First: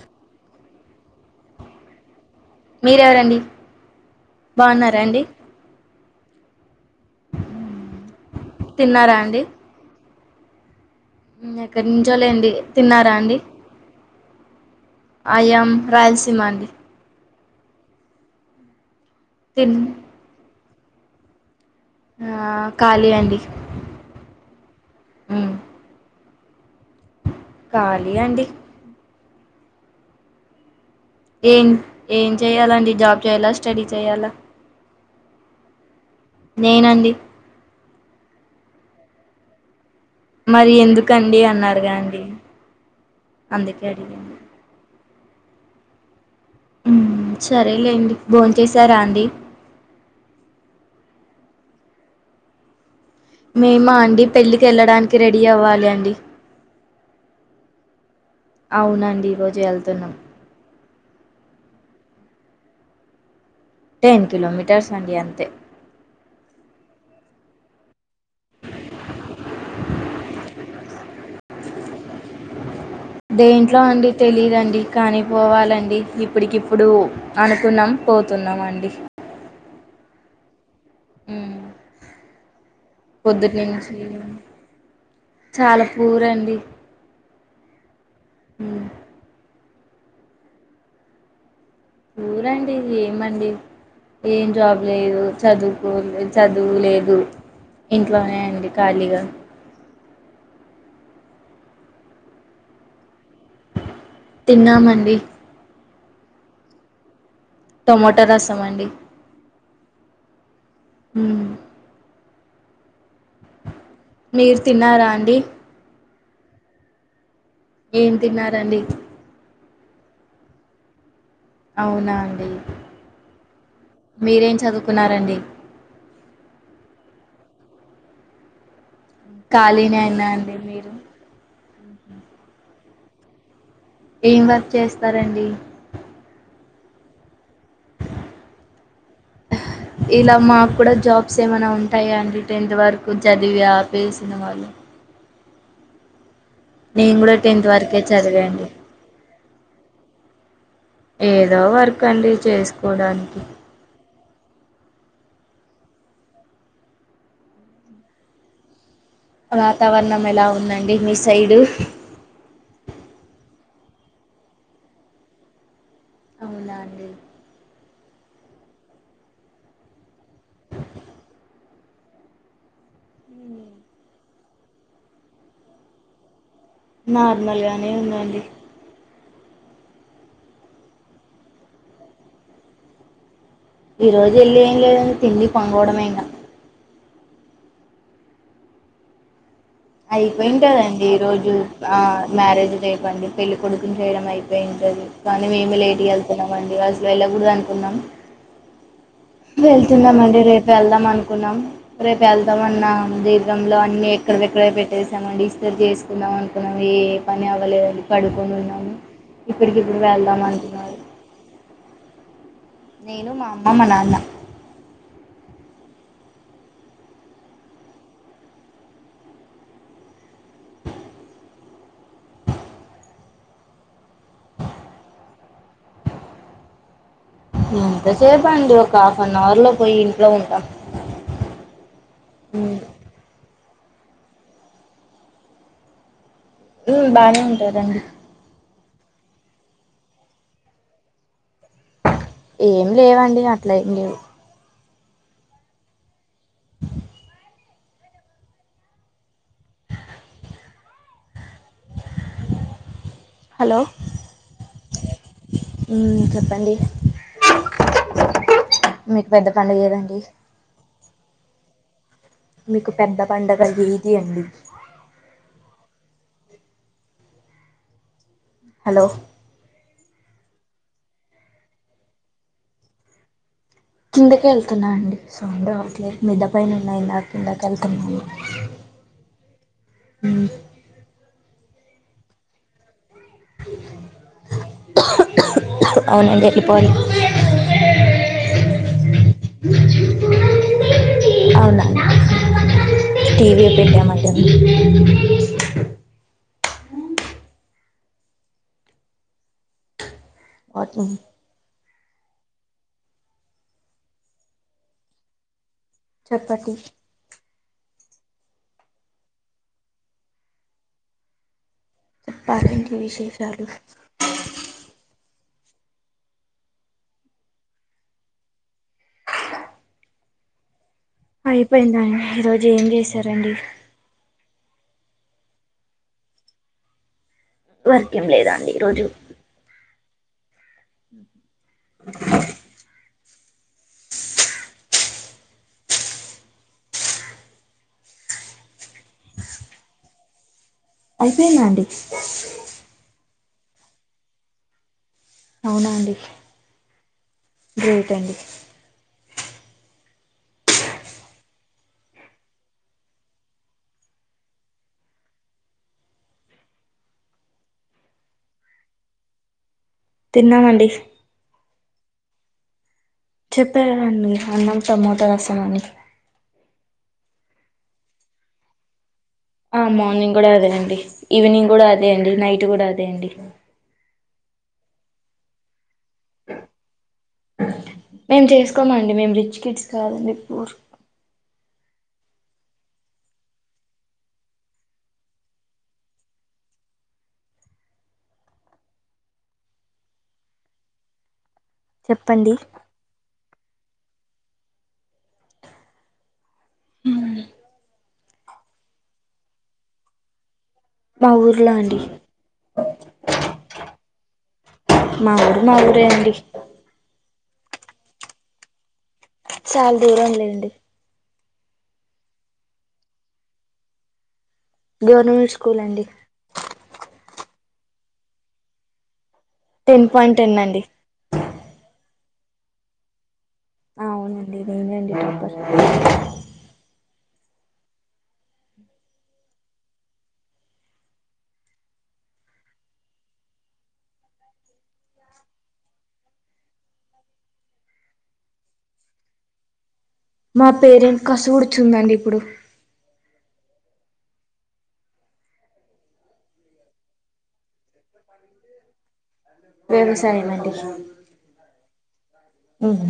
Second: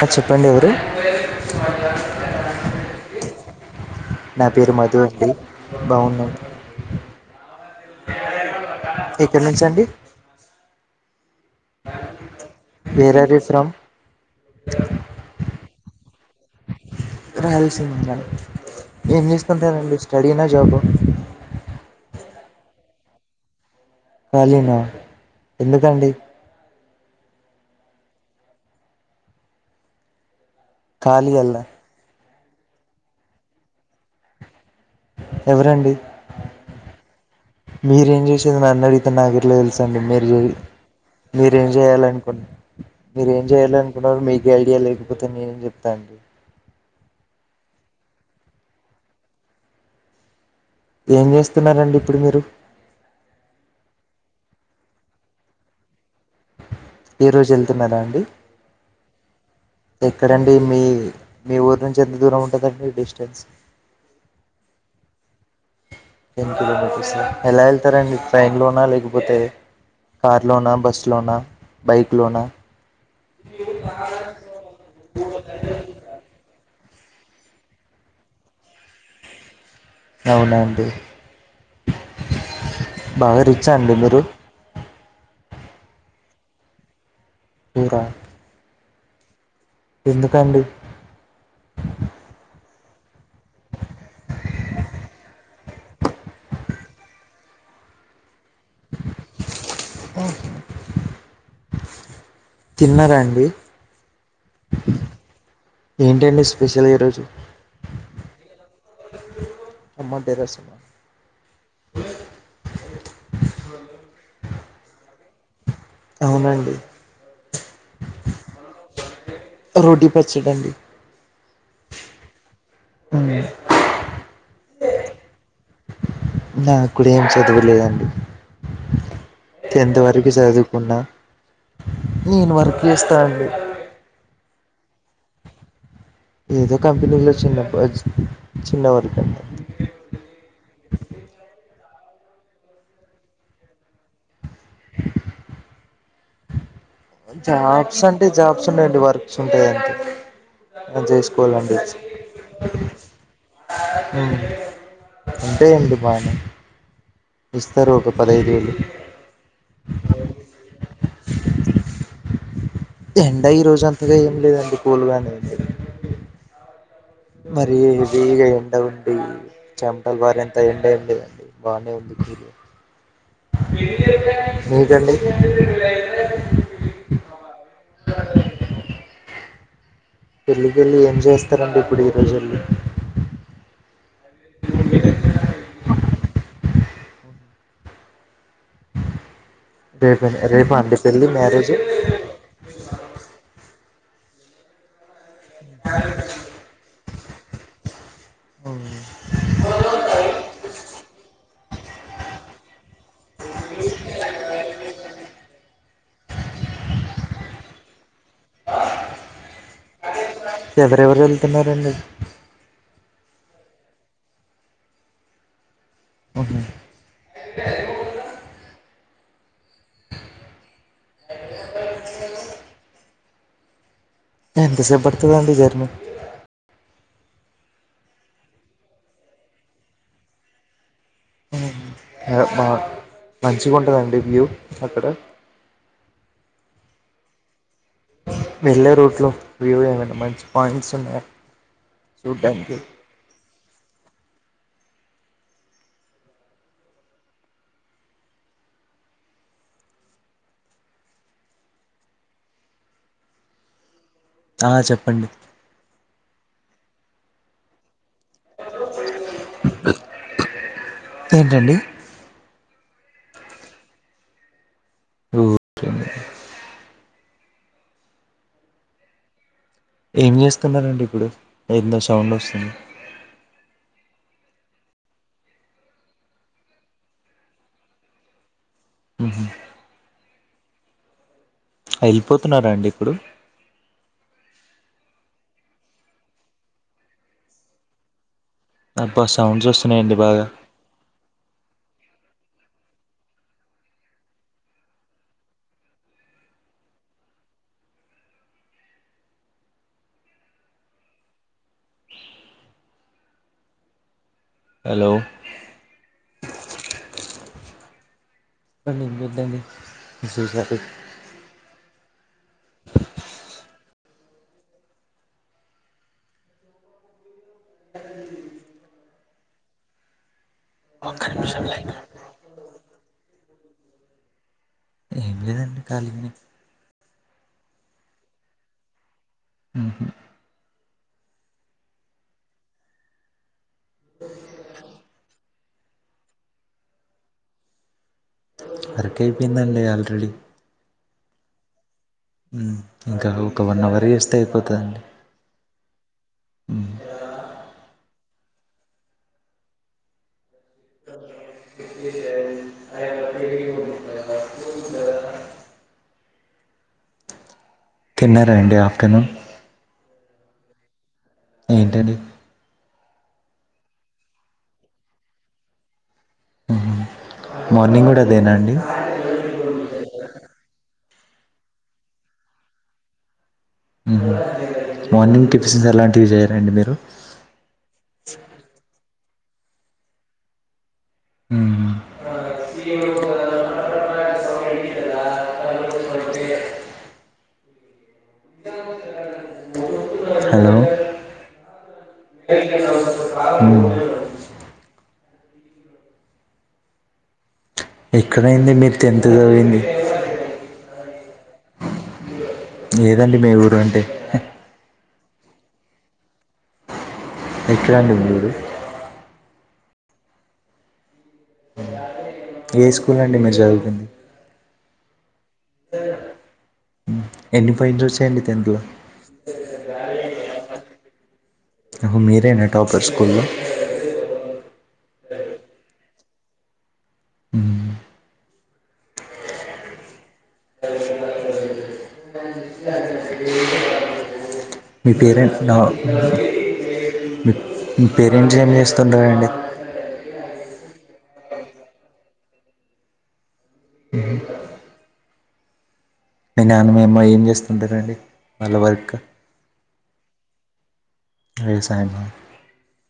ఆ, చెప్పండి ఎవరు మీరెవరండి నా పేరు మధు అండి బాగున్నారా తిన్నారా అండి ఎక్కడి నుంచండి ఎక్కడి నుంచోలేండి తిన్నారా వేర్ ఆర్ అండి యూ ఫ్రమ్ ఆయాం రాయలసీమాండి రాయలసీమా నా తిన్ ఏంచేస్తుంటారండి స్టడీ నా జాబ్ అ ఆ ఖాళీ అండి కళీనా ఉమ్ ఎందుకండి ఖాళీ అండి ఖాళీ అల్లా ఏం ఏం చెయాలండి జాబ్ చేయ్యాలా స్టడీ చేయాలా ఎవరండి నేనండి మీరేం చేసేదో నన్ను అడిగితే నాకు ఎట్లా తెలుసండి మీర్ మరి ఎందుకండి మీరేం అన్నారుగా అండి చేయ్యాలనుకున్న మీరేమ్ ఏం చేయ్యాలి అందుకే అనుకున్న అడిగాను మీకె ఐడియా లేదు కాకపోతే నేను చెప్తా అండి సరేలేండి బోన్ చేశారా అండీ ఏం చేస్తున్నారండి ఇప్పుడు మీరు మేమ అండి పెళ్ళికి వెళ్ళడానికి రెడీ అవ్వాలి అండి ఈ రోజు ఎళ్తున్నారా అండి అవునండి ఈ రోజు ఎక్కడండి మీ మీ ఊరు నుంచి ఎంత దూరం ఉంటదండి డిస్టెన్స్ టెన్ కిలోమీటర్స్ అండి అంతే టెన్ కిలోమీటర్స్ ఎలా ఎళ్తారండి ట్రైన్ లో ఉన్నా లేకపోతే కార్ లోనా బస్సు లోనా బైక్ లోనా దేంట్లో అండి తెలిదండి కాని పోవాలండి ఇప్పడికిప్పు ఇప్పుడు అనుకున్నాం పోతున్నామండి అవున అండి ఉం బాగా రిచ్చా అండి పొద్దుటినుంచి మీరు చాలా పూరండి ఊరా ఉ ఎందుకండి ఊరండి ఏమండి ఏం జాబ్ లేదు చదువుకో చదువులేదు ఇంట్లోనే అండి ఖాళీగా ఆఫ్ తిన్నారండి తిన్నామండి ఏంటండి స్పెషల్ ఈరోజు టమోటో రసం అండి టమాటె రసమ ఉం మీరు తిన్నారా అండి అవునండి ఏం తిన్నారండి రోటీ పచ్చేడండి అవునా అండి మీరేం చదువుకున్నరండి నాకుడ ఏం చదువలేదండి ఖాళీనే టెన్త్ అయినా వరకె అండి మీరు చదువుకున్నా నేను వర్క్ చేస్తానండి ఏం వర్క్ చేస్తారండి ఏదో కంపెనీలో చిన్న ప- చిన్న వర్క్ అండి ఇలా మాకు కూడా జాబ్స్ ఏమై ఉం టాయా అండి టెన్త్ వరకు చదివి ఆపేసిన వాళ్ళు నేను కూడా టెన్త్ వరకే జాబ్స్ అంటే చదివండి జాబ్స్ ఉన్నాయండి వర్క్స్ చేయాలి ఏదో చేసుకోవాలండి వర్క్ అండి చేసుకోవడానికి ఉంటేయండి బానే ఇస్తారు ఒక పదైదు వేయిలు వాతావరణం ఎలా ఉందండి మీ సైడు ఎండ ఈ రోజు అంతగా ఏం లేదండి కూలుగానే ఉన్నది అవునా అండి మరి ఇది ఎండ గొట్టి చెమటలు పారేంతా ఎండ ఏంలేదండి బానే ఉంది మీకండి నార్మల్గానే ఉందండి. పెళ్ళికి వెళ్ళి ఏం చేస్తారండి ఇప్పుడు ఈ రోజెల్లి ఈ రోజు వెళ్ళ ఏం లేదని తిండి పంకోడమే ఇంగ రేపే రేపా అండి అయిపోయింటదండి. ఈ పెళ్ళి రోజు మ్యారేజ్ ఆ మ్యారేజ్ రేప్ అండి పెళ్ళికొడుకు కు చేయడం అయిపోయింటది. కానీ మేమే లేట్గా వెళ్తున్నాం అండి. అసలు వెళ్ళకూడదు అనుకున్నాం. వెళ్తున్నాం అండి రేపు వెళ్దాం అను కున్నాం రేపు వెళ్దాం అన్నా దీర్ఘంలో అన్ని ఎక్కడ డ్రై పెట్టేసామండి ఇస్తరు చేసుకుందాం అనుకున్నాము. ఏ పని అవ్వలేదు. పడుకొని ఉన్నాము. ఇప్పుడుకిప్పుడు వాళ్ళు ఎవరెవరు వెళ్తున్నారండి. నేను మా అమ్మ మా నాన్న ఓకే ఎంతసేబడుతది అండి జర్నీ ఎంతసేప అండి. ఒక హాఫ్ అన్ అవర్ లో పోయి ఇంట్లో ఉంటాం. ఆ మంచిగ ఉంటదండి వ్యూ అక్కడ ఉ బానే ఉంటారండి. వెళ్ళే రూట్లు వ్యూ ఏమైనా మంచి పాయింట్స్ ఉన్నయ ఏమి లేవండి అట్ల ఏం లేవు హలో ఆ చెప్పండి ఉమ్ చెప్పండి మీకు పెద్ద పండుగ ఏదండి ఏంటండి మీకు పెద్ద పండగ ఏది అండి. ఉ హలో ఏం చేస్తున్నారండి ఇప్పుడు ఏంద సౌండ్ వస్తుంది. కిందక వెళ్తున్నా అండి సౌండ్ అవట్లేదు. మిద్ద పైన ఉన్నాయి నా కిందకి వెళ్తున్నాండి. హ్మ్ ఉమ్ వెళ్ళిపోతున్నారా అండి ఇప్పుడు అవునండి వెళ్లిపో అబ్బా సౌండ్స్ వస్తున్నాయండి బాగా అవునా టీవీ పెట్టాం అండి అందుకే వాటిని హలో చెప్పటి [unintelligible] [unintelligible] విశేషాలు ఒక్క నిమిషం లైన్లో అయిపోయిందా అండి ఈరోజు ఏం చేసారండి ఖాళీనే వర్క్ ఎమ్ లేదా ఈరోజు ఉమ్ వర్క్ అయిపోయిందండి ఆల్రెడీ అయిపొయింద అండి ఇంకా ఒక వన్ అవర్ చేస్తే అయిపోతుందిండి అవునా అండి గ్రేట్ అండి తిన్నారా అండి ఆఫ్టర్నూన్ తిన్నామండి ఏంటది చెప్పాకదండీ అన్నం టమాటా రసమనీ మార్నింగ్ కూడా అదేనా అండి ఆ మార్నింగ్ కూడా అదే అండి ఈవినింగ్ కూడా అదే అండి నైట్ కూడా అదే అండి మార్నింగ్ టిఫిన్సలాంటివి చేయరా అండి మీరు డి మేము రిచ్ కిడ్స్ కాదండి పూర్ ఉమ్మ్ హలో చెప్పండి ఉమ్ ఉమ్ ఎక్కడైంది మీరు టెన్త్ చదివింది మా ఊర్లో అండి ఏదండి మీ ఊరు అంటే మా ఊరు మా ఊరే అండి ఎక్కడండి మీది చాల దూరం లేండి ఏ స్కూల్ అండి మీరు చదువుకుంది గవర్నమెంట్ స్కూల్ అండి ఎన్ని పాయింట్స్ ఒచ్చాయండి టెన్త్ లో టెన్ పాయింట్ టెన్ అండి హొ మీరేనా టాపర్ స్కూల్లో అవునండి నేనే నండి టాపర్ మ్మ్ నీ మీ పేరేంటో అన్నావ్ మీ మీ పేరెంట్స్ ఎమ్ చేస్తుంటారండి మా పేరెంట్ కసిగుర్చుందండి ఇప్పుడు మ్మ్ మీ నాన్నమ్మ అమ్మ ఏం చేస్తుంటారండి వాళ్ళ వర్క్ వ్యవసాయం అండి వ్యవసాయమా హమ్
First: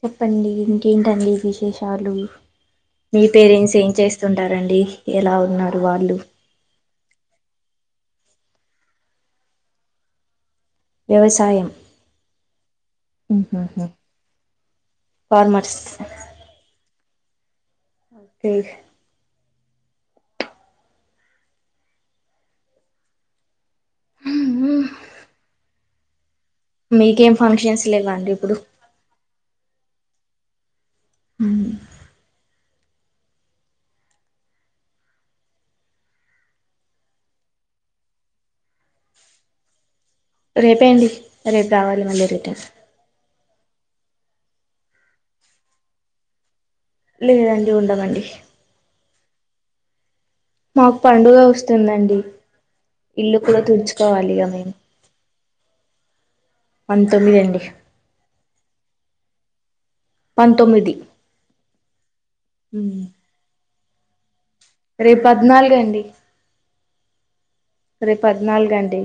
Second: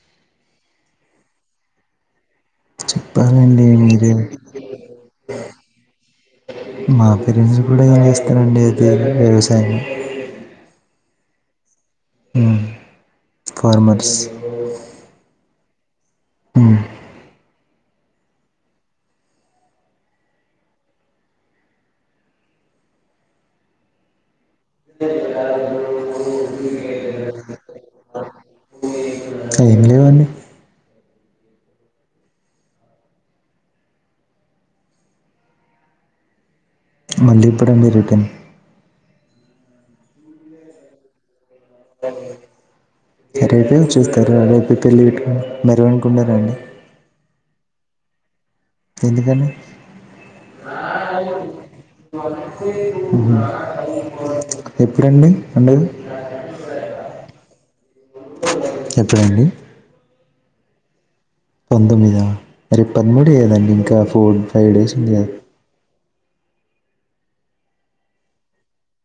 చెప్పండి ఇంకేంటండి విశేషాలు మీ చెప్పాలండి పేరెంట్స్ ఎమ్ మీరే చేస్తుంటారండి ఎలా ఉన్నారు వాళ్ళు మా పేరెంట్స్ కూడా ఎమ్ చేస్తరండి అదే వ్యవసాయం వ్యవసాయం ఉమ్ మ్ ఫార్మర్స్ ఫార్మర్స్ ఉమ్ ఏ ఉమ్మ్ మీకేం ఫంక్షన్స్ లేవా అండి ఇప్పుడు ఏం లేవండి ఉమ్ మళ్లీ ఎప్పుడు అండి రిటర్న్ రేపే అండి రేపు రావాలి మళ్ళీ రిటర్న్ రేపే ఒచ్చేస్తారా రేపే పెళ్ళి పెట్టుకొని భారత్ వరకు ఉండరా అండి లేదండి ఉండమండి ఎందుకని మాక్ పండుగ వస్తుందండి ఇల్లు కూడా తుడుచుకోవాలిగా మేము అండి పంతొమ్మిది అండి ఎప్పుడు అండి పంతొమ్మిది. పంతొమ్మిదా రేప్ పదమూడే కదండి ఇంకా ఫోర్. ఫైవ్ డేస్ ఉంది కదా రేపద్నాలుగండి రేపద్నాలుగండి.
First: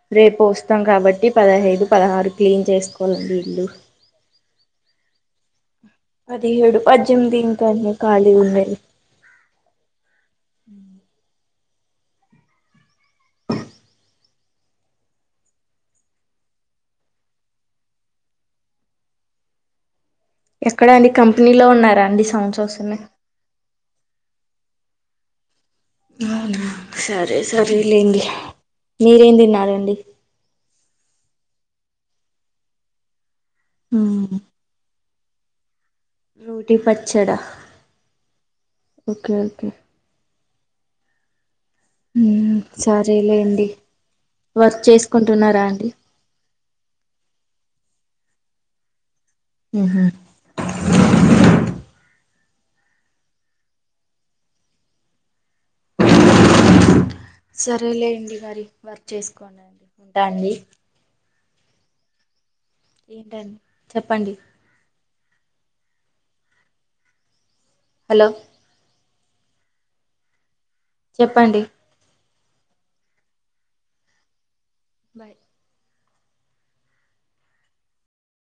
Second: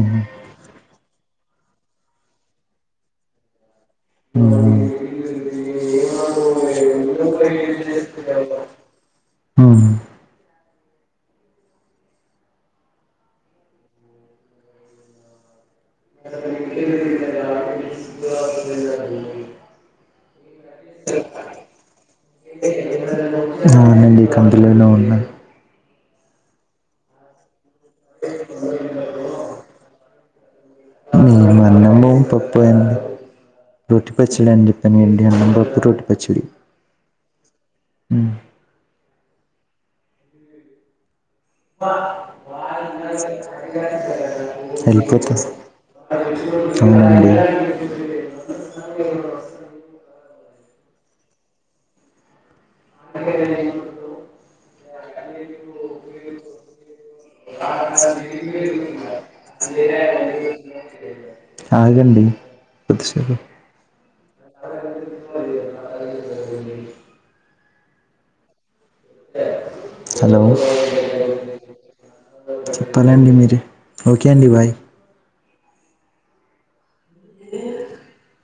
ఉహు రేపు వస్తాం కాబట్టి పదహైదు పదహారు క్లీన్ చేసుకోవాలండి ఇల్లు. హూ పదిహేడు పజ్జెంమ్ది ఇంకెన్ని ఖాళీ ఉన్నాయి మ్మ్ ఎక్కడ అండి కంపినీలో ఉన్నారాండి సౌండ్స్ వస్సున్నాయ్ కంపెనిలో ఉన్నా. అవునా సరే సరే లేండి మీరేం తిన్నారండి. అవునా. రోటీ పచ్చడండి పన్నెండేండ్ల లోపు రోట్. రోటి పచ్చడా ఉమ్. ఓకే. సరేలేండి వర్క్ ఎల్లి పోతున్న. చేసుకుంటున్నారా అండి అవునండి. ఉహు. మందెక్కైన గుడ్లూ. సరేలేండి అస్సలేం జరిం మరి వర్క్ జరిగిందో చేసుకోండి అండి, ఉంటా అండి తెల్వది. ఆగండి. కొద్దిసేపు ఏంటండి చెప్పండి. హలో. హలో. చెప్పండి. చెప్పాలండి మీరే ఓకే అండి బాయ్. బాయ్.